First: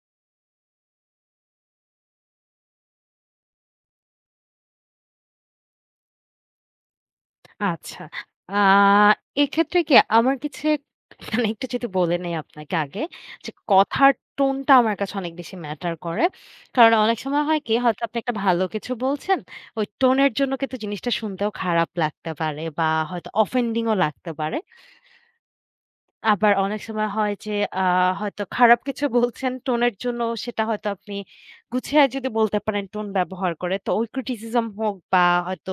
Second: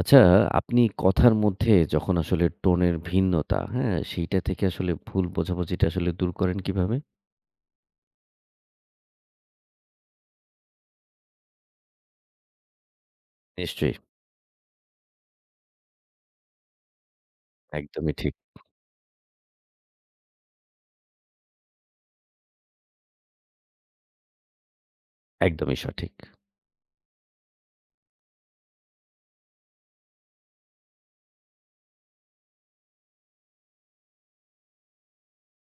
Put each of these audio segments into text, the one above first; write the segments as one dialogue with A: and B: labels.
A: আচ্ছা, আপনি কথার মধ্যে যখন আসলে টোনের ভিন্নতা, হ্যাঁ? সেইটা থেকে আসলে ভুল বোঝাবুঝিটা আসলে দূর করেন কিভাবে?
B: আচ্ছা। আ এক্ষেত্রে কি আমার কিছু মানে একটু যদি বলে নেই আপনাকে আগে যে
A: নিশ্চয়ই।
B: কথার টোনটা আমার কাছে অনেক বেশি ম্যাটার করে। কারণ অনেক সময় হয় কি হয়তো
A: একদমই
B: আপনি
A: ঠিক।
B: একটা ভালো কিছু বলছেন, ওই টোনের জন্য কিন্তু জিনিসটা শুনতেও খারাপ লাগতে পারে বা হয়তো অফেন্ডিং ও লাগতে পারে।
A: একদমই সঠিক।
B: আবার অনেক সময় হয় যে আ হয়তো খারাপ কিছু বলছেন টোনের জন্য সেটা হয়তো আপনি গুছিয়ে যদি বলতে পারেন টোন ব্যবহার করে তো ওই ক্রিটিসিজম হোক বা হয়তো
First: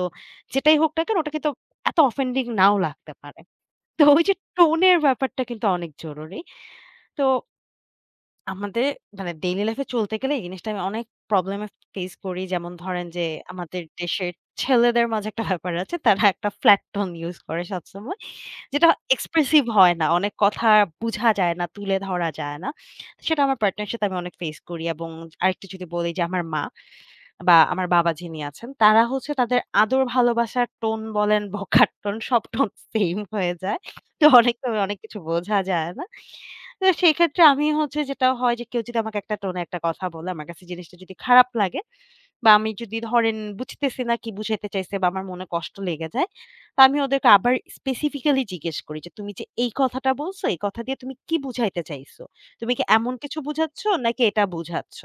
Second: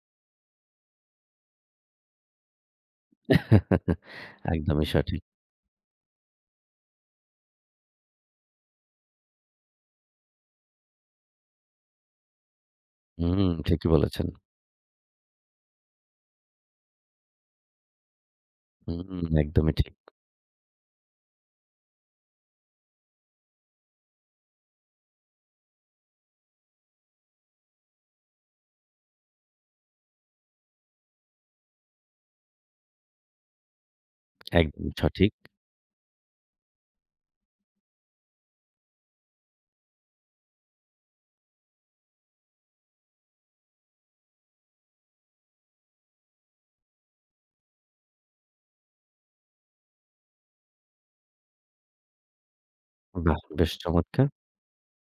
B: যেটাই হোক না কেন ওটা কিন্তু এত অফেন্ডিং নাও লাগতে পারে। তো ওই যে
A: একদমই
B: টোনের
A: সঠিক।
B: ব্যাপারটা কিন্তু অনেক জরুরি। তো আমাদের মানে ডেইলি লাইফ এ চলতে গেলে এই জিনিসটা আমি অনেক প্রবলেম এ ফেস করি। যেমন ধরেন যে
A: হুম,
B: আমাদের
A: ঠিকই বলেছেন।
B: দেশের ছেলেদের মাঝে একটা ব্যাপার আছে। তারা একটা ফ্ল্যাট টোন ইউস করে সবসময়। যেটা
A: হুম,
B: এক্সপ্রেসিভ
A: একদমই ঠিক।
B: হয় না। অনেক কথা বুঝা যায় না, তুলে ধরা যায় না। সেটা আমার পার্টনারের সাথে আমি অনেক ফেস করি এবং আরেকটু যদি বলি যে আমার মা। বা আমার বাবা যিনি আছেন, তারা হচ্ছে তাদের আদর ভালোবাসার টোন বলেন, বকার টোন সব টোন সেম হয়ে যায়। তো অনেক সময়
A: একদমই
B: অনেক কিছু
A: সঠিক।
B: বোঝা যায় না। তো সেক্ষেত্রে আমি হচ্ছে যেটা হয় যে কেউ যদি আমাকে একটা টোনে একটা কথা বলে, আমার কাছে জিনিসটা যদি খারাপ লাগে বা আমি যদি ধরেন বুঝতেছি না কি বুঝাইতে চাইছে বা আমার মনে কষ্ট লেগে যায়। তো আমি ওদেরকে আবার স্পেসিফিক্যালি জিজ্ঞেস করি যে, "তুমি যে এই কথাটা বলছো, এই কথা দিয়ে তুমি কি বুঝাইতে চাইছো? তুমি কি এমন কিছু
A: বাহ! বেশ
B: বুঝাচ্ছ নাকি
A: চমৎকার।
B: এটা বুঝাচ্ছ?"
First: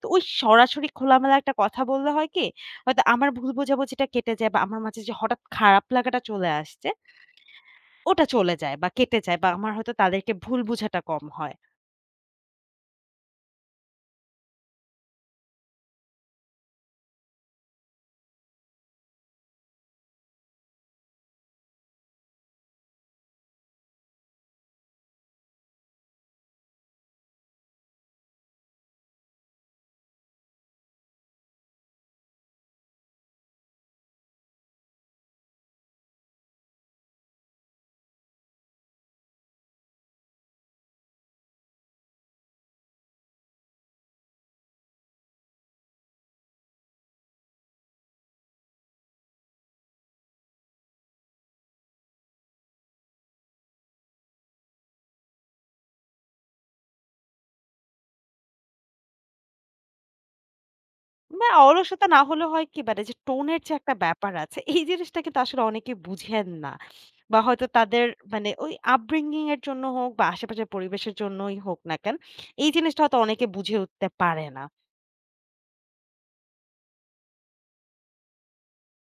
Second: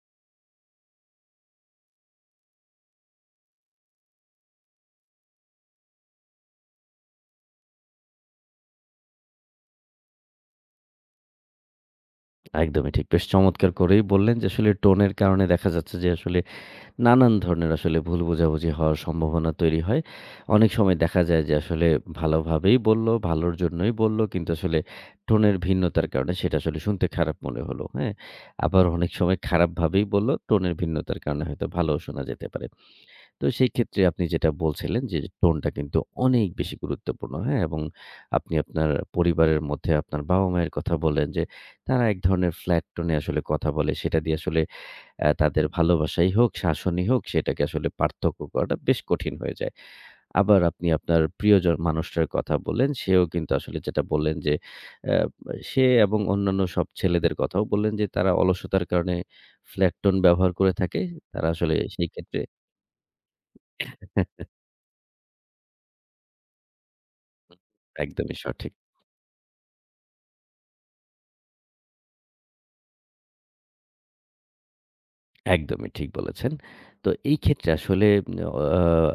B: তো ওই সরাসরি খোলামেলা একটা কথা বললে হয় কি? হয়তো আমার ভুল বোঝাবুঝিটা কেটে যায় বা আমার মাঝে যে হঠাৎ খারাপ লাগাটা চলে আসছে, ওটা চলে যায় বা কেটে যায় বা আমার হয়তো তাদেরকে ভুল বোঝাটা কম হয়।
A: একদমই ঠিক। বেশ চমৎকার করেই বললেন যে আসলে টোনের কারণে দেখা যাচ্ছে যে আসলে নানান ধরনের আসলে ভুল বোঝাবুঝি হওয়ার সম্ভাবনা তৈরি হয়। অনেক সময় দেখা যায় যে আসলে ভালোভাবেই বলল, ভালোর জন্যই বলল। কিন্তু আসলে টোনের ভিন্নতার কারণে সেটা আসলে শুনতে খারাপ মনে হলো। হ্যাঁ? আবার অনেক সময় খারাপভাবেই বলল, টোনের ভিন্নতার কারণে হয়তো ভালোও শোনা যেতে পারে। তো সেই ক্ষেত্রে আপনি যেটা বলছিলেন যে টোনটা কিন্তু অনেক বেশি গুরুত্বপূর্ণ। হ্যাঁ? এবং আপনি আপনার পরিবারের মধ্যে আপনার বাবা-মায়ের কথা বললেন যে তারা এক ধরনের ফ্ল্যাট টোন এ আসলে কথা বলে। সেটা দিয়ে আসলে তাদের ভালোবাসাই হোক, শাসনই হোক সেটাকে আসলে পার্থক্য করাটা বেশ কঠিন হয়ে যায়। আবার আপনি আপনার প্রিয়জন মানুষটার কথা বললেন, সেও কিন্তু আসলে যেটা বললেন যে অ্যা সে এবং অন্যান্য সব ছেলেদের কথাও বললেন যে তারা অলসতার কারণে ফ্ল্যাট টোন ব্যবহার করে থাকে।
B: না,
A: তারা আসলে
B: অলসতা
A: সেই
B: না
A: ক্ষেত্রে
B: হলে হয় কি মানে যে টোনের যে একটা ব্যাপার আছে, এই জিনিসটা কিন্তু আসলে অনেকে বুঝেন না। বা হয়তো তাদের
A: একদমই
B: মানে
A: সঠিক।
B: ওই upbringing এর জন্য হোক বা আশেপাশের পরিবেশের জন্যই হোক না কেন, এই জিনিসটা হয়তো অনেকে বুঝে উঠতে পারে না।
A: একদমই ঠিক বলেছেন। তো এই ক্ষেত্রে আসলে অ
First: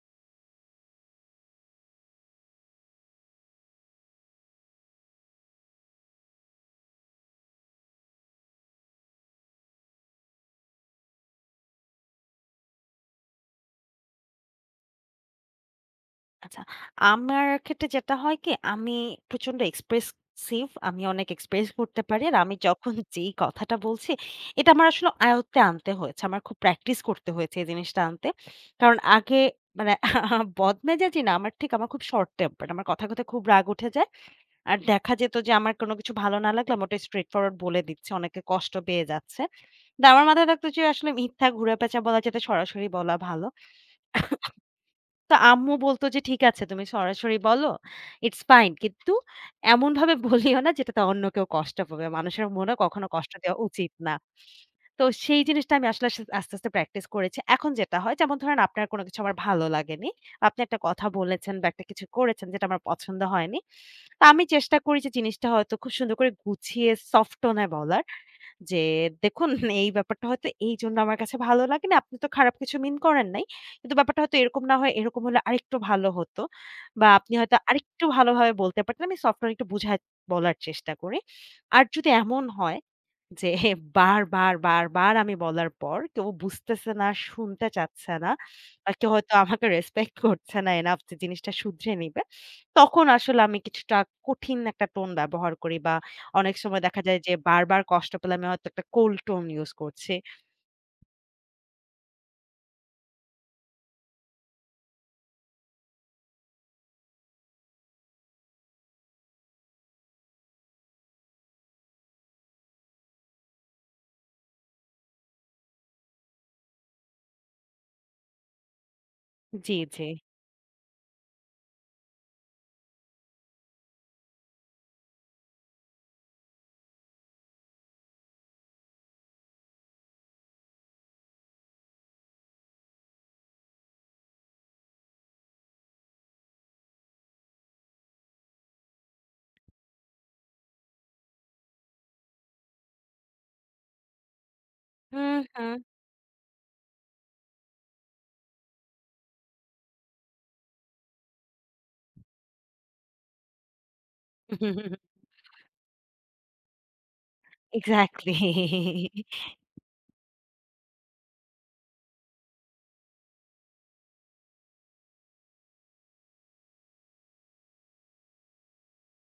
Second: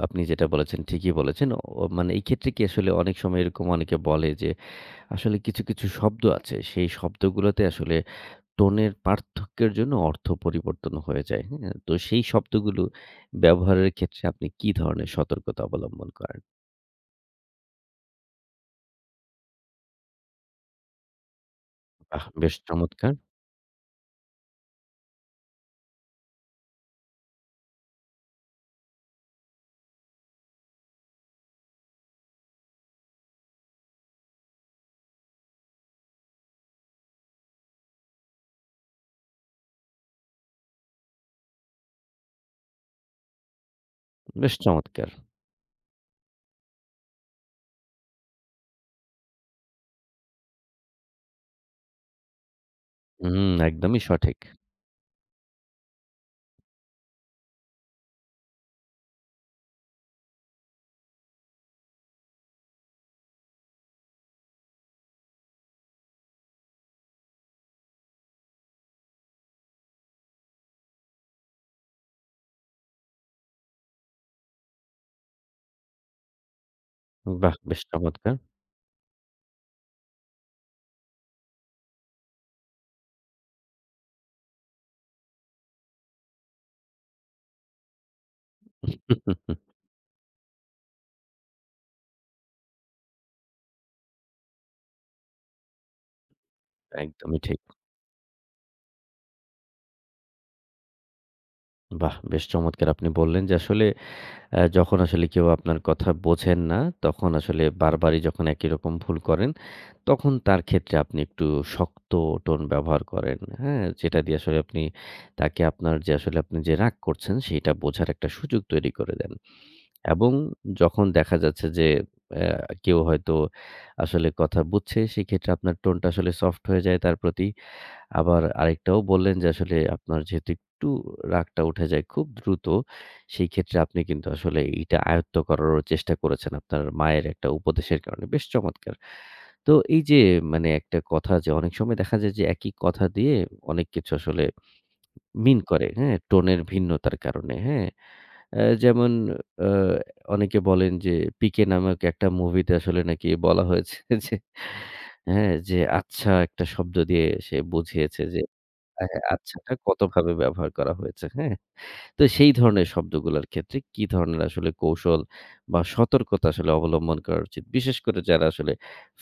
A: আপনি যেটা বলেছেন ঠিকই বলেছেন। মানে এই ক্ষেত্রে কি আসলে অনেক সময় এরকম অনেকে বলে যে আসলে কিছু, কিছু শব্দ আছে, সেই শব্দগুলোতে আসলে টোনের পার্থক্যের জন্য অর্থ পরিবর্তন হয়ে যায়। হ্যাঁ? তো সেই শব্দগুলো ব্যবহারের ক্ষেত্রে আপনি কি ধরনের সতর্কতা অবলম্বন করেন?
B: আচ্ছা, আমার ক্ষেত্রে যেটা হয় কি? আমি প্রচন্ড এক্সপ্রেসিভ। আমি অনেক এক্সপ্রেস করতে
A: বাহ!
B: পারি। আর
A: বেশ
B: আমি যখন
A: চমৎকার!
B: যেই কথাটা বলছি, এটা আমার আসলে আয়ত্তে আনতে হয়েছে। আমার খুব প্র্যাকটিস করতে হয়েছে এই জিনিসটা আনতে। কারণ আগে মানে বদমেজাজি না, আমার ঠিক আমার খুব শর্ট টেম্পারড। আমার কথায়, কথায় খুব রাগ উঠে যায়। আর দেখা যেত যে আমার কোনো কিছু ভালো না লাগলে আমি ওটা স্ট্রেইট ফরওয়ার্ড বলে দিচ্ছি। অনেকে কষ্ট পেয়ে যাচ্ছে। কিন্তু আমার মাথায় থাকতো যে আসলে মিথ্যা ঘুরে পেঁচা বলার চাইতে সরাসরি বলা ভালো।
A: বেশ চমৎকার!
B: তো আম্মু বলতো যে, "ঠিক আছে তুমি সরাসরি বলো। It's fine. কিন্তু এমনভাবে বলিও না যেটাতে অন্য কেউ কষ্ট পাবে। মানুষের মনে কখনো কষ্ট
A: হুম,
B: দেওয়া উচিত
A: একদমই
B: না।"
A: সঠিক।
B: তো সেই জিনিসটা আমি আসলে আস্তে, আস্তে প্র্যাকটিস করেছি। এখন যেটা হয় যেমন ধরেন আপনার কোনো কিছু আমার ভালো লাগেনি। আপনি একটা কথা বলেছেন বা একটা কিছু করেছেন যেটা আমার পছন্দ হয়নি। তো আমি চেষ্টা করি যে জিনিসটা হয়তো খুব সুন্দর করে গুছিয়ে সফট টোন এ বলার। যে, "দেখুন এই ব্যাপারটা হয়তো এইজন্য আমার কাছে ভালো লাগে না। আপনি তো খারাপ কিছু মিন করেন নাই। কিন্তু ব্যাপারটা হয়তো এরকম না হয় এরকম হলে আরেকটু ভালো হতো। বা আপনি
A: বাহ!
B: হয়তো
A: বেশ
B: আরেকটু
A: চমৎকার!
B: ভালোভাবে বলতে পারতেন।" আমি সফটওয়্যার একটু বুঝায় বলার চেষ্টা করি। আর যদি এমন হয় যে বারবার, বারবার আমি বলার পর কেউ বুঝতেছে না, শুনতে চাচ্ছে না। বা কেউ হয়তো আমাকে রেসপেক্ট করছে না এনাফ যে জিনিসটা শুধরে নিবে। তখন আসলে আমি কিছুটা কঠিন একটা টোন ব্যবহার করি বা অনেক সময় দেখা যায় যে
A: একদমই ঠিক।
B: বারবার কষ্ট পেলে আমি হয়তো একটা কোল্ড টোন ইউস করছি।
A: বাহ! বেশ চমৎকার! আপনি বললেন যে আসলে যখন আসলে কেউ আপনার কথা বোঝেন না, তখন আসলে বারবারই যখন একই রকম ভুল করেন তখন তার ক্ষেত্রে আপনি একটু শক্ত টোন ব্যবহার করেন। হ্যাঁ? যেটা দিয়ে আসলে আপনি তাকে আপনার যে আসলে আপনি যে রাগ করছেন সেইটা বোঝার একটা সুযোগ তৈরি করে দেন।
B: জি, জি।
A: এবং যখন দেখা যাচ্ছে যে কেউ হয়তো আসলে কথা বুঝছে সেক্ষেত্রে আপনার টোনটা আসলে সফট হয়ে যায় তার প্রতি। আবার আরেকটাও বললেন যে আসলে আপনার যেহেতু একটু রাগটা উঠে যায় খুব দ্রুত, সেই ক্ষেত্রে আপনি কিন্তু আসলে এইটা আয়ত্ত করারও চেষ্টা করেছেন আপনার মায়ের একটা উপদেশের কারণে। বেশ চমৎকার! তো এই যে মানে একটা কথা যে অনেক সময় দেখা যায় যে একই কথা দিয়ে অনেক কিছু আসলে
B: হুম,
A: মিন
B: হুম।
A: করে, হ্যাঁ? টোনের ভিন্নতার কারণে, হ্যাঁ? যেমন আ অনেকে বলেন যে 'পিকে' নামক একটা মুভিতে আসলে নাকি বলা হয়েছে যে হ্যাঁ, যে আচ্ছা একটা শব্দ দিয়ে সে বুঝিয়েছে
B: এক্সাক্টলি।
A: যে হ্যাঁ, হ্যাঁ, আচ্ছাটা কতভাবে ব্যবহার করা হয়েছে, হ্যাঁ? তো সেই ধরনের শব্দগুলার ক্ষেত্রে কি ধরনের আসলে কৌশল বা সতর্কতা আসলে অবলম্বন করা উচিত? বিশেষ করে যারা আসলে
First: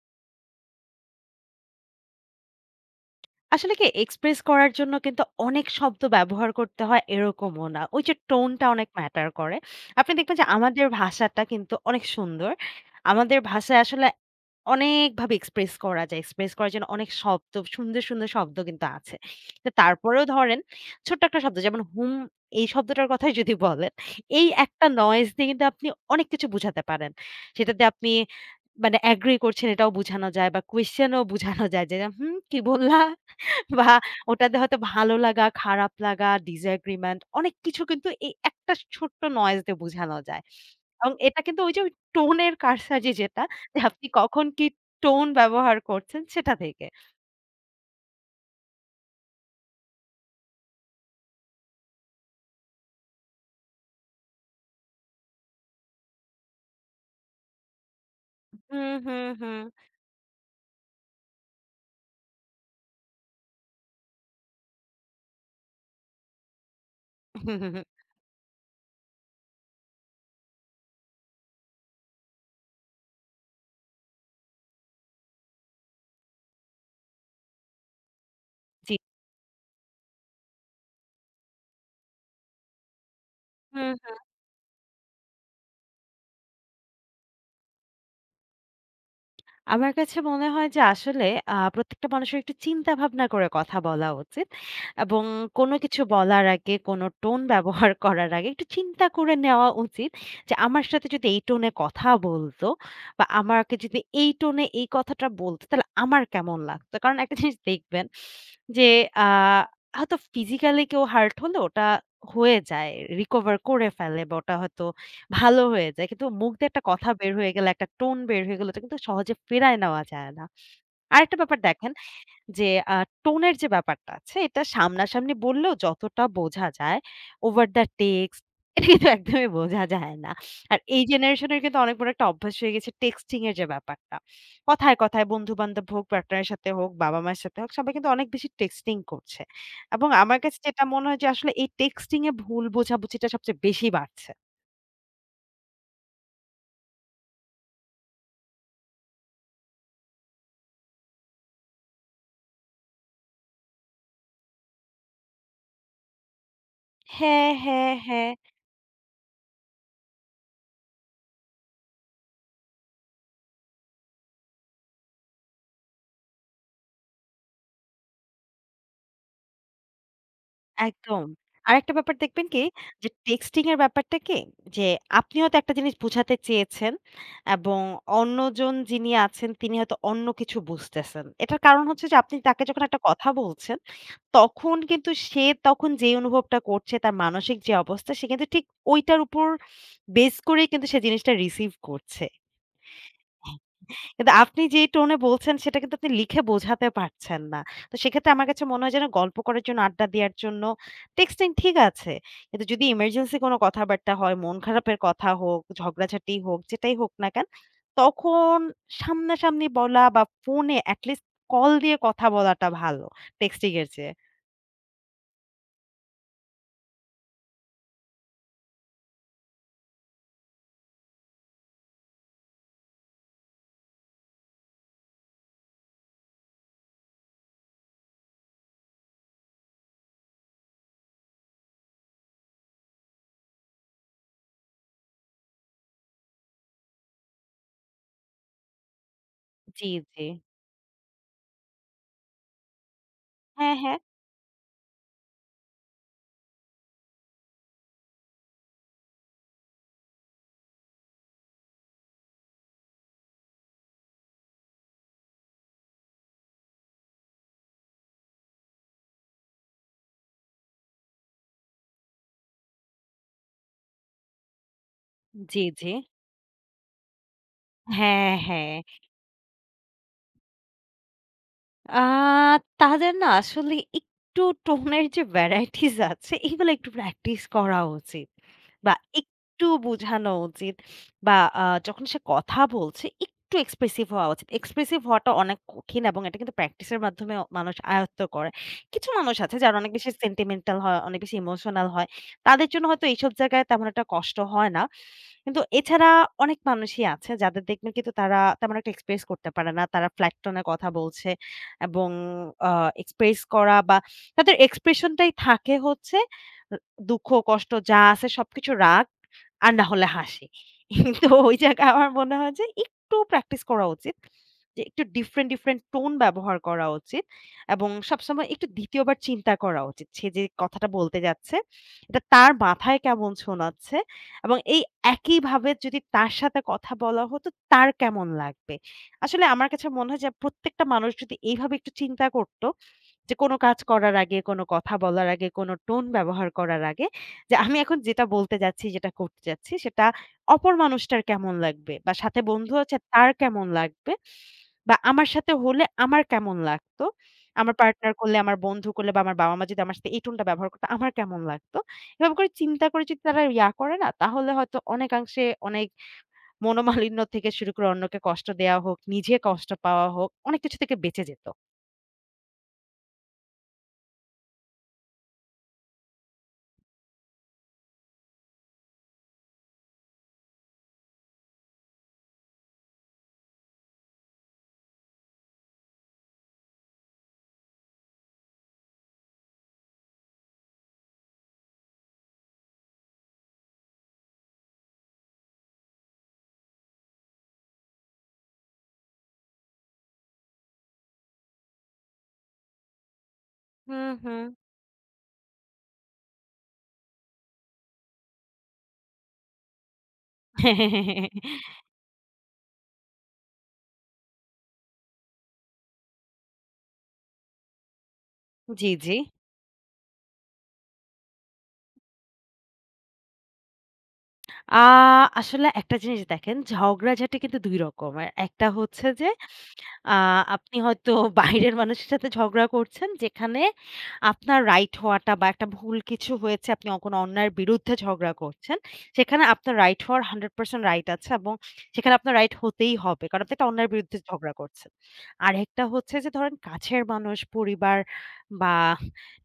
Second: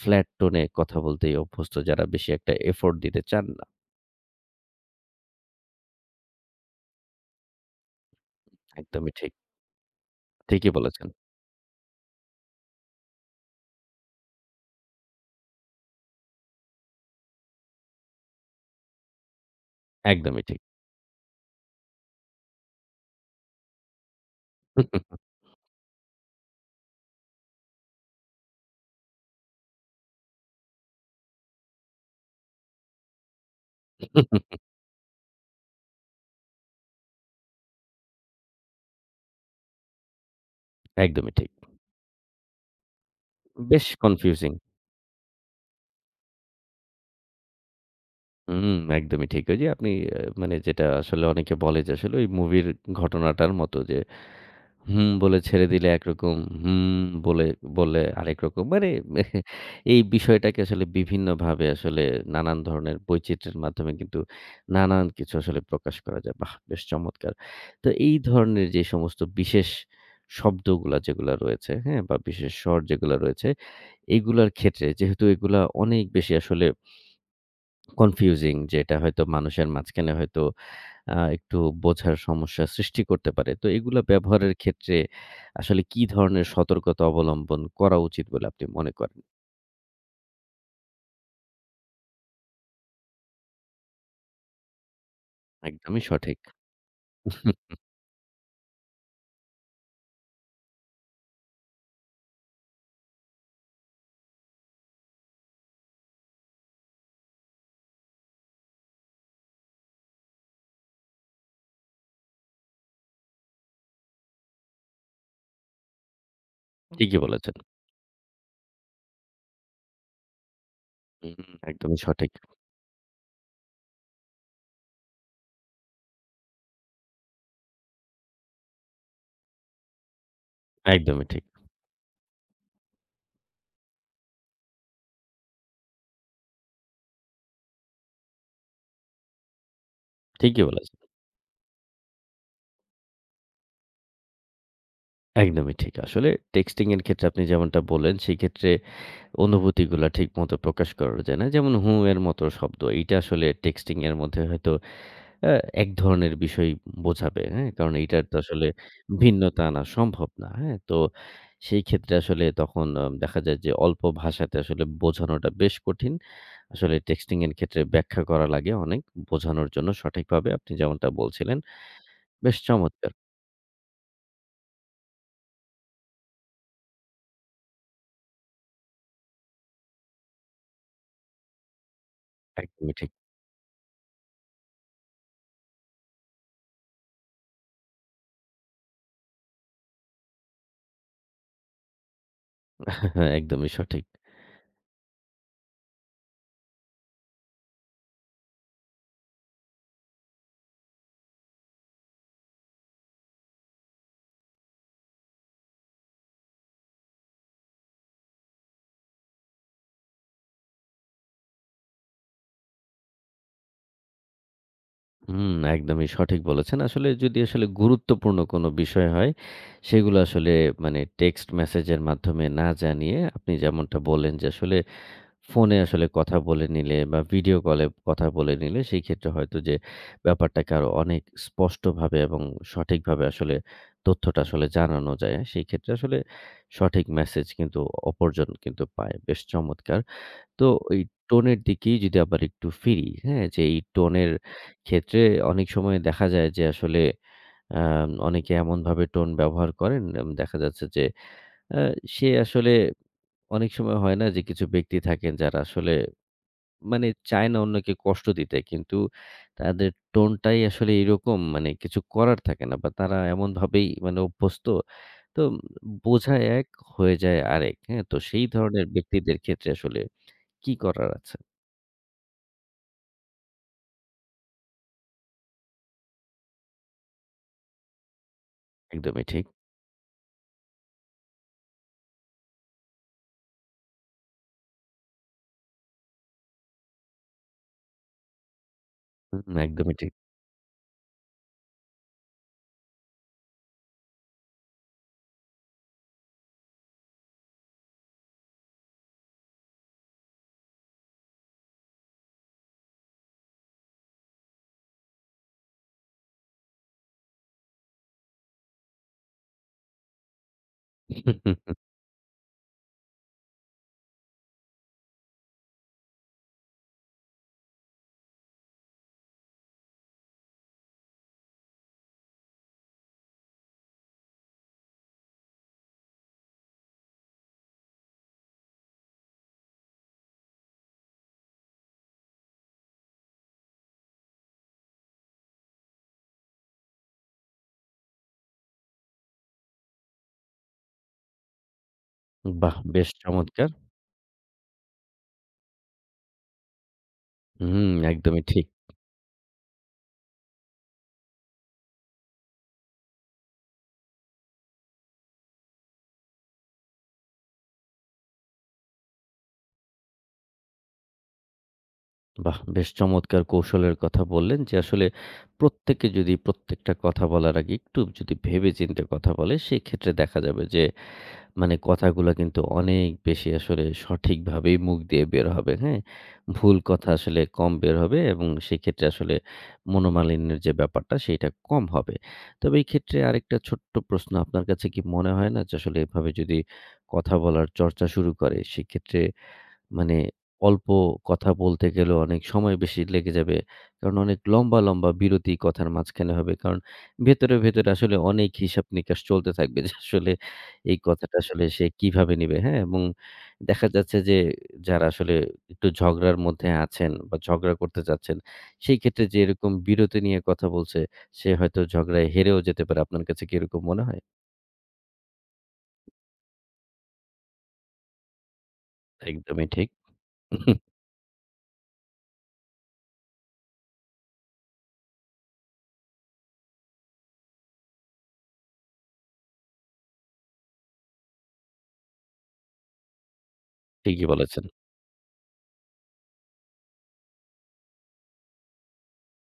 A: ফ্ল্যাট টোন-এ কথা বলতেই অভ্যস্ত, যারা বেশি একটা এফোর্ট দিতে চান না।
B: আসলে কি এক্সপ্রেস করার জন্য কিন্তু অনেক শব্দ ব্যবহার করতে হয় এরকমও না। ওই যে টোনটা অনেক
A: একদমই
B: ম্যাটার
A: ঠিক।
B: করে। আপনি দেখবেন যে
A: ঠিকই
B: আমাদের
A: বলেছেন।
B: ভাষাটা কিন্তু অনেক সুন্দর। আমাদের ভাষায় আসলে অনেকভাবে এক্সপ্রেস করা যায়। এক্সপ্রেস করার জন্য অনেক শব্দ, সুন্দর, সুন্দর শব্দ কিন্তু আছে। তো তারপরেও
A: একদমই ঠিক।
B: ধরেন ছোট্ট একটা শব্দ যেমন হুম এই শব্দটার কথাই যদি বলেন, এই একটা নয়েজ দিয়ে কিন্তু আপনি অনেক কিছু বুঝাতে পারেন। সেটাতে আপনি মানে এগ্রি করছেন এটাও বুঝানো যায় বা কোয়েশশান ও বুঝানো যায় যে, "হুম, কি বললা?" বা ওটাতে হয়তো ভালো লাগা, খারাপ লাগা, disagreement অনেক কিছু কিন্তু এই একটা ছোট্ট নয়েজ দিয়ে বোঝানো যায়। এবং
A: একদমই
B: এটা
A: ঠিক।
B: কিন্তু ওই যে ওই টোনের কারসাজি যেটা, যে
A: বেশ
B: আপনি কখন
A: কনফিউজিং।
B: কি টোন ব্যবহার করছেন সেটা থেকে।
A: হুম, একদমই ঠিক। ওই যে আপনি মানে যেটা আসলে অনেকে বলে যে আসলে ওই মুভির ঘটনাটার মতো যে হুম বলে ছেড়ে দিলে একরকম, হুম বলে বললে আরেক রকম। মানে
B: হুম, হুম, হুম।
A: এই বিষয়টাকে আসলে বিভিন্নভাবে আসলে নানান ধরনের বৈচিত্র্যের মাধ্যমে কিন্তু নানান কিছু আসলে প্রকাশ করা যায়। বাহ! বেশ চমৎকার।
B: হুম হুম হুম,
A: তো এই ধরনের যে সমস্ত বিশেষ শব্দগুলা যেগুলা রয়েছে, হ্যাঁ? বা বিশেষ স্বর যেগুলা রয়েছে, এগুলার ক্ষেত্রে যেহেতু এগুলা অনেক বেশি আসলে কনফিউজিং যে
B: জি।
A: এটা হয়তো মানুষের মাঝখানে হয়তো একটু বোঝার সমস্যা সৃষ্টি করতে পারে। তো এগুলা ব্যবহারের ক্ষেত্রে আসলে কি ধরনের সতর্কতা অবলম্বন করা উচিত বলে আপনি মনে করেন?
B: আমার কাছে মনে হয় যে আসলে প্রত্যেকটা মানুষের একটু চিন্তা ভাবনা করে কথা বলা উচিত। এবং কোনো
A: একদমই
B: কিছু
A: সঠিক।
B: বলার আগে, কোনো টোন
A: হুম,
B: ব্যবহার করার আগে একটু চিন্তা করে নেওয়া উচিত যে, "আমার সাথে যদি এই টোনে কথা বলতো বা আমাকে যদি এই টোনে এই কথাটা বলতো, তাহলে আমার কেমন লাগতো?" কারণ একটা জিনিস দেখবেন যে আ হয়তো ফিজিক্যালি কেউ হার্ট হলে ওটা হয়ে যায়, রিকভার করে ফেলে বা ওটা হয়তো ভালো হয়ে যায়। কিন্তু মুখ দিয়ে একটা কথা
A: ঠিকই
B: বের হয়ে
A: বলেছেন।
B: গেলে, একটা টোন বের হয়ে গেলে, ওটা কিন্তু সহজে ফেরায় নেওয়া যায় না। আরেকটা
A: হুম,
B: ব্যাপার দেখেন
A: একদমই সঠিক।
B: যে আ টোনের যে ব্যাপারটা আছে, এটা সামনাসামনি বললেও যতটা বোঝা যায়, ওভার দ্য টেক্সট এটা কিন্তু একদমই বোঝা যায় না। আর এই
A: একদমই ঠিক।
B: জেনারেশনের কিন্তু অনেক বড় একটা অভ্যাস হয়ে গেছে টেক্সটিং এর যে ব্যাপারটা। কথায়, কথায় বন্ধু-বান্ধব হোক, পার্টনারের সাথে হোক, বাবা-মায়ের সাথে হোক, সবাই কিন্তু অনেক বেশি টেক্সটিং করছে। এবং আমার কাছে
A: ঠিকই
B: যেটা
A: বলেছেন।
B: মনে হয় যে আসলে এই টেক্সটিং এ ভুল বোঝাবুঝিটা সবচেয়ে বেশি বাড়ছে।
A: একদমই ঠিক। আসলে টেক্সটিং এর ক্ষেত্রে আপনি যেমনটা বললেন, সেক্ষেত্রে অনুভূতিগুলা ঠিকমতো প্রকাশ করা যায় না। যেমন 'হুঁ' এর মতো শব্দ। এইটা আসলে টেক্সটিং এর মধ্যে হয়তো অ্যা এক ধরনের বিষয় বোঝাবে,
B: হ্যাঁ,
A: হ্যাঁ?
B: হ্যাঁ,
A: কারণ এইটার
B: হ্যাঁ,
A: তো আসলে ভিন্নতা আনা সম্ভব না, হ্যাঁ? তো সেই ক্ষেত্রে আসলে তখন দেখা যায় যে অল্প ভাষাতে আসলে বোঝানোটা বেশ কঠিন। আসলে টেক্সটিং এর ক্ষেত্রে ব্যাখ্যা করা লাগে অনেক বোঝানোর জন্য সঠিকভাবে আপনি যেমনটা
B: একদম।
A: বলছিলেন।
B: আরেকটা ব্যাপার দেখবেন
A: বেশ
B: কি যে
A: চমৎকার!
B: টেক্সটিং এর ব্যাপারটা কি যে আপনি হয়তো একটা জিনিস বুঝাতে চেয়েছেন এবং অন্যজন যিনি আছেন তিনি হয়তো অন্য কিছু বুঝতেছেন। এটার কারণ হচ্ছে যে আপনি তাকে যখন
A: একদমই
B: একটা
A: ঠিক।
B: কথা বলছেন তখন কিন্তু সে তখন যে অনুভবটা করছে তার মানসিক যে অবস্থা সে কিন্তু ঠিক ঐটার উপর বেস করেই কিন্তু সে জিনিসটা রিসিভ করছে।
A: একদমই সঠিক।
B: কিন্তু আপনি যেই টোনে বলছেন সেটা কিন্তু আপনি লিখে বোঝাতে পারছেন না। তো সেক্ষেত্রে আমার কাছে মনে হয় যেন গল্প করার জন্য, আড্ডা দেওয়ার জন্য টেক্সটিং ঠিক আছে। কিন্তু যদি ইমার্জেন্সি কোনো কথাবার্তা হয়, মন খারাপের কথা হোক, ঝগড়াঝাটি হোক, যেটাই হোক না কেন, তখন সামনাসামনি বলা বা ফোনে এটলিস্ট কল দিয়ে কথা বলাটা ভালো টেক্সটিং এর চেয়ে।
A: হুম, একদমই সঠিক বলেছেন। আসলে যদি আসলে গুরুত্বপূর্ণ কোনো বিষয় হয়, সেগুলো আসলে মানে টেক্সট মেসেজের মাধ্যমে না জানিয়ে আপনি যেমনটা বললেন যে আসলে ফোনে আসলে কথা বলে নিলে বা ভিডিও কলে কথা বলে নিলে সেই ক্ষেত্রে হয়তো যে ব্যাপারটাকে আরো অনেক স্পষ্টভাবে এবং সঠিকভাবে আসলে তথ্যটা আসলে জানানো যায়। সেই ক্ষেত্রে আসলে সঠিক মেসেজ কিন্তু অপরজন কিন্তু পায়। বেশ
B: জি,
A: চমৎকার!
B: জি।
A: তো এই টোনের দিকেই যদি আবার একটু ফিরি, হ্যাঁ? যে
B: হ্যাঁ,
A: এই
B: হ্যাঁ।
A: টোনের ক্ষেত্রে অনেক সময় দেখা যায় যে আসলে আ অনেকে এমনভাবে টোন ব্যবহার করেন দেখা যাচ্ছে যে আ সে আসলে অনেক সময় হয় না যে কিছু ব্যক্তি থাকেন যারা আসলে মানে চায় না অন্যকে কষ্ট দিতে। কিন্তু তাদের টোনটাই আসলে এরকম মানে কিছু করার থাকে না বা তারা এমনভাবেই মানে অভ্যস্ত। তো
B: জি, জি।
A: বোঝা এক, হয়ে যায় আরেক। হ্যাঁ? তো
B: হ্যাঁ,
A: সেই
B: হ্যাঁ।
A: ধরনের ব্যক্তিদের ক্ষেত্রে আসলে কি করার আছে?
B: আ তাদের না আসলে একটু টোনের যে ভ্যারাইটিস আছে, এগুলো একটু প্র্যাকটিস করা উচিত। বা
A: একদমই ঠিক।
B: একটু বোঝানো উচিত বা যখন সে কথা বলছে, একটু এক্সপ্রেসিভ হওয়া উচিত। এক্সপ্রেসিভ হওয়াটা অনেক কঠিন এবং এটা কিন্তু প্র্যাকটিসের মাধ্যমে মানুষ আয়ত্ত করে। কিছু মানুষ
A: হুম,
B: আছে যারা অনেক
A: একদমই
B: বেশি
A: ঠিক।
B: সেন্টিমেন্টাল হয়, অনেক বেশি ইমোশনাল হয়। তাদের জন্য হয়তো এইসব জায়গায় তেমন একটা কষ্ট হয় না। কিন্তু এছাড়া অনেক মানুষই আছে যাদের দেখবেন কিন্তু তারা তেমন একটা এক্সপ্রেস করতে পারে না। তারা ফ্ল্যাট টোন এ কথা বলছে। এবং আ এক্সপ্রেস করা বা তাদের এক্সপ্রেশন টাই থাকে হচ্ছে অ দুঃখ, কষ্ট যা আছে সবকিছু রাগ আর না হলে হাসি। তো ওই জায়গায় আমার মনে হয় যে একটু প্র্যাকটিস করা উচিত। যে একটু ডিফারেন্ট, ডিফারেন্ট টোন ব্যবহার করা উচিত এবং সবসময় একটু ২য় বার চিন্তা করা উচিত। সে যে কথাটা বলতে যাচ্ছে, এটা তার মাথায় কেমন শোনাচ্ছে এবং এই একইভাবে যদি তার সাথে কথা বলা হতো তার কেমন লাগবে? আসলে আমার কাছে মনে হয় যে প্রত্যেকটা মানুষ যদি এইভাবে একটু চিন্তা করত যে কোনো কাজ করার আগে, কোনো কথা বলার আগে, কোনো টোন ব্যবহার করার আগে যে আমি এখন যেটা বলতে যাচ্ছি, যেটা করতে যাচ্ছি সেটা অপর মানুষটার কেমন লাগবে বা সাথে বন্ধু
A: বাহ!
B: আছে
A: বেশ
B: তার কেমন
A: চমৎকার।
B: লাগবে বা আমার সাথে হলে আমার কেমন লাগতো। আমার
A: হুম,
B: পার্টনার করলে,
A: একদমই
B: আমার
A: ঠিক।
B: বন্ধু করলে বা আমার বাবা-মা যদি আমার সাথে এই টোনটা ব্যবহার করতো আমার কেমন লাগতো। এভাবে করে চিন্তা করে যদি তারা ইয়া করে না তাহলে হয়তো অনেকাংশে অনেক মনোমালিন্য থেকে শুরু করে অন্যকে কষ্ট দেয়া হোক, নিজে কষ্ট পাওয়া হোক, অনেক কিছু থেকে বেঁচে যেত।
A: বাহ! বেশ চমৎকার কৌশলের কথা বললেন যে আসলে প্রত্যেকে যদি প্রত্যেকটা কথা বলার আগে একটু যদি ভেবে চিন্তে কথা বলে, সেক্ষেত্রে দেখা যাবে যে মানে কথাগুলা কিন্তু অনেক বেশি আসলে সঠিকভাবেই মুখ দিয়ে বের হবে, হ্যাঁ? ভুল কথা আসলে কম বের হবে এবং সেক্ষেত্রে আসলে মনোমালিন্যের যে ব্যাপারটা সেইটা কম হবে। তবে এই ক্ষেত্রে আরেকটা ছোট্ট প্রশ্ন, আপনার কাছে কি মনে হয় না যে আসলে এভাবে যদি কথা বলার চর্চা শুরু করে সেক্ষেত্রে মানে অল্প কথা বলতে গেলেও অনেক সময় বেশি লেগে যাবে।
B: হুম,
A: কারণ অনেক
B: হুম।
A: লম্বা, লম্বা বিরতি কথার মাঝখানে হবে। কারণ ভেতরে, ভেতরে আসলে অনেক হিসাব-নিকাশ চলতে থাকবে যে আসলে এই কথাটা আসলে সে কিভাবে নিবে, হ্যাঁ? এবং দেখা যাচ্ছে যে যারা আসলে একটু ঝগড়ার মধ্যে আছেন বা ঝগড়া করতে চাচ্ছেন,
B: জি,
A: সেই
B: জি।
A: ক্ষেত্রে যে এরকম বিরতি নিয়ে কথা বলছে, সে হয়তো ঝগড়ায় হেরেও যেতে পারে। আপনার কাছে কি এরকম মনে হয়?
B: আ আসলে একটা জিনিস দেখেন ঝগড়াঝাটি কিন্তু ২ রকমের। একটা হচ্ছে যে
A: একদমই ঠিক।
B: আ আপনি হয়তো বাইরের মানুষের সাথে ঝগড়া করছেন, যেখানে আপনার রাইট হওয়াটা বা একটা ভুল কিছু হয়েছে, আপনি কোনো অন্যায়ের বিরুদ্ধে ঝগড়া করছেন। সেখানে আপনার রাইট হওয়ার 100% রাইট আছে এবং সেখানে আপনার রাইট হতেই হবে। কারণ আপনি একটা অন্যায়ের বিরুদ্ধে
A: ঠিকই
B: ঝগড়া
A: বলেছেন।
B: করছেন। আরেকটা হচ্ছে যে ধরেন কাছের মানুষ, পরিবার বা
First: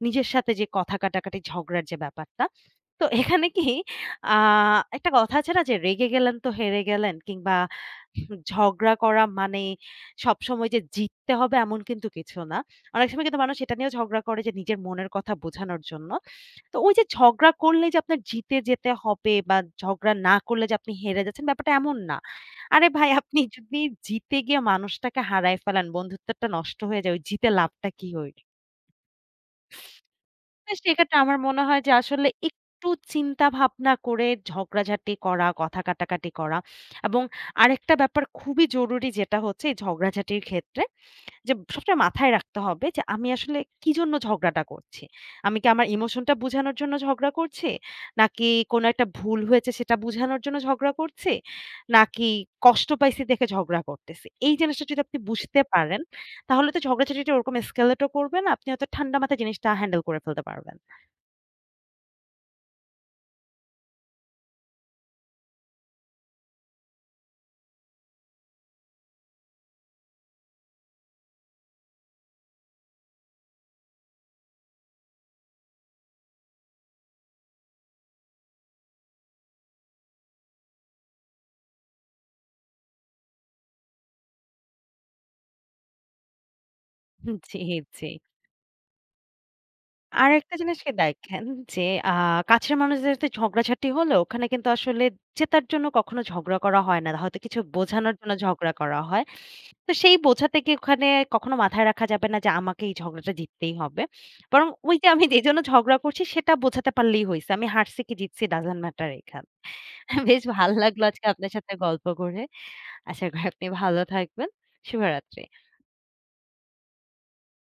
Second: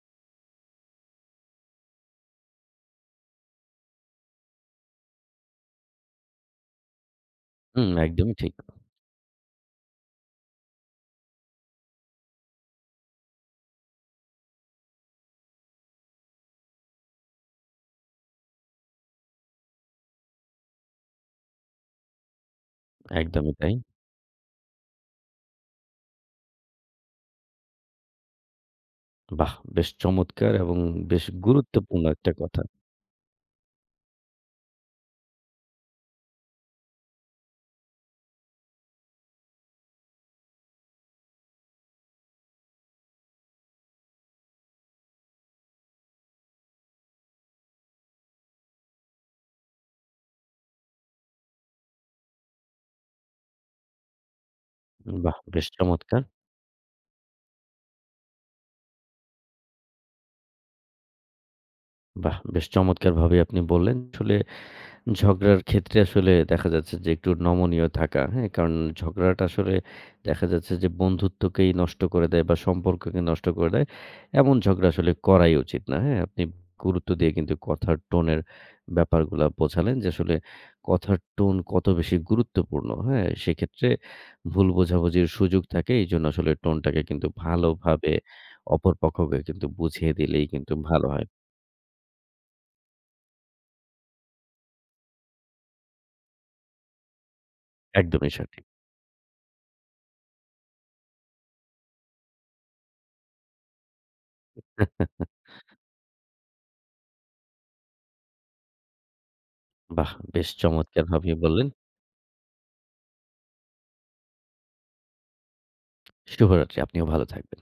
B: নিজের সাথে যে কথা কাটাকাটি ঝগড়ার যে ব্যাপারটা। তো এখানে কি আ একটা কথা আছে না যে রেগে গেলেন তো হেরে গেলেন কিংবা
A: হুম, একদমই ঠিক।
B: ঝগড়া করা মানে সবসময় যে জিততে হবে এমন কিন্তু কিছু না। অনেক সময় কিন্তু মানুষ এটা নিয়েও ঝগড়া করে যে নিজের মনের কথা বোঝানোর জন্য। তো ওই যে ঝগড়া করলে যে আপনার জিতে যেতে হবে বা ঝগড়া না করলে যে আপনি হেরে যাচ্ছেন ব্যাপারটা এমন না। আরে ভাই আপনি
A: একদমই তাই।
B: যদি জিতে গিয়ে মানুষটাকে হারায় ফেলান, বন্ধুত্বটা নষ্ট হয়ে যায়, ওই জিতে লাভটা কি হইল?
A: বাহ! বেশ চমৎকার
B: তো
A: এবং
B: সেক্ষেত্রে
A: বেশ
B: আমার মনে হয় যে
A: গুরুত্বপূর্ণ
B: আসলে
A: একটা কথা।
B: একটু চিন্তা ভাবনা করে ঝগড়াঝাটি করা, কথা কাটাকাটি করা এবং আরেকটা ব্যাপার খুবই জরুরি যেটা হচ্ছে এই ঝগড়াঝাটির ক্ষেত্রে যে সবসময় মাথায় রাখতে হবে যে আমি আসলে কি জন্য ঝগড়াটা করছি। আমি কি আমার ইমোশনটা বুঝানোর জন্য ঝগড়া করছি? নাকি কোনো একটা ভুল হয়েছে সেটা বুঝানোর জন্য ঝগড়া করছি? নাকি কষ্ট পাইছি দেখে ঝগড়া করতেছি? এই জিনিসটা যদি আপনি
A: বাহ!
B: বুঝতে
A: বেশ
B: পারেন
A: চমৎকার!
B: তাহলে তো ঝগড়াঝাটিটা ওরকম এসকেলেট ও করবে না। আপনি হয়তো ঠান্ডা মাথায় জিনিসটা হ্যান্ডেল করে ফেলতে পারবেন।
A: বাহ! বেশ চমৎকারভাবে আপনি বললেন। আসলে ঝগড়ার ক্ষেত্রে আসলে দেখা যাচ্ছে যে একটু নমনীয় থাকা, হ্যাঁ? কারণ ঝগড়াটা আসলে দেখা যাচ্ছে যে বন্ধুত্বকেই নষ্ট করে দেয় বা সম্পর্ককে নষ্ট করে দেয়। এমন ঝগড়া আসলে করাই উচিত না, হ্যাঁ? আপনি গুরুত্ব দিয়ে কিন্তু কথার টোনের ব্যাপারগুলা বোঝালেন যে আসলে কথার টোন কত বেশি গুরুত্বপূর্ণ, হ্যাঁ? সেক্ষেত্রে ভুল বোঝাবুঝির সুযোগ থাকে। এইজন্য আসলে টোনটাকে কিন্তু
B: জি, জি।
A: ভালোভাবে অপর পক্ষকে কিন্তু বুঝিয়ে দিলেই
B: আরেকটা
A: কিন্তু
B: জিনিস কি
A: ভালো হয়।
B: দেখেন যে আ কাছের মানুষদের সাথে ঝগড়াঝাটি হলো ওখানে কিন্তু আসলে জেতার জন্য কখনো ঝগড়া করা হয় না। হয়তো কিছু বোঝানোর
A: একদমই
B: জন্য
A: সঠিক।
B: ঝগড়া করা হয়। তো সেই বোঝাতে গিয়ে ওখানে কখনো মাথায় রাখা যাবে না যে আমাকে এই ঝগড়াটা জিততেই হবে। বরং ওই যে আমি যেজন্য ঝগড়া করছি সেটা বোঝাতে পারলেই হইছে। আমি হারছি কি জিতছি ডাজন্ট ম্যাটার এখানে।
A: বাহ!
B: বেশ
A: বেশ
B: ভাল লাগলো আজকে
A: চমৎকারভাবেই
B: আপনার
A: বললেন।
B: সাথে গল্প করে। আশা করি আপনি ভালো থাকবেন। শুভরাত্রি।
A: শুভরাত্রি। আপনিও ভালো থাকবেন।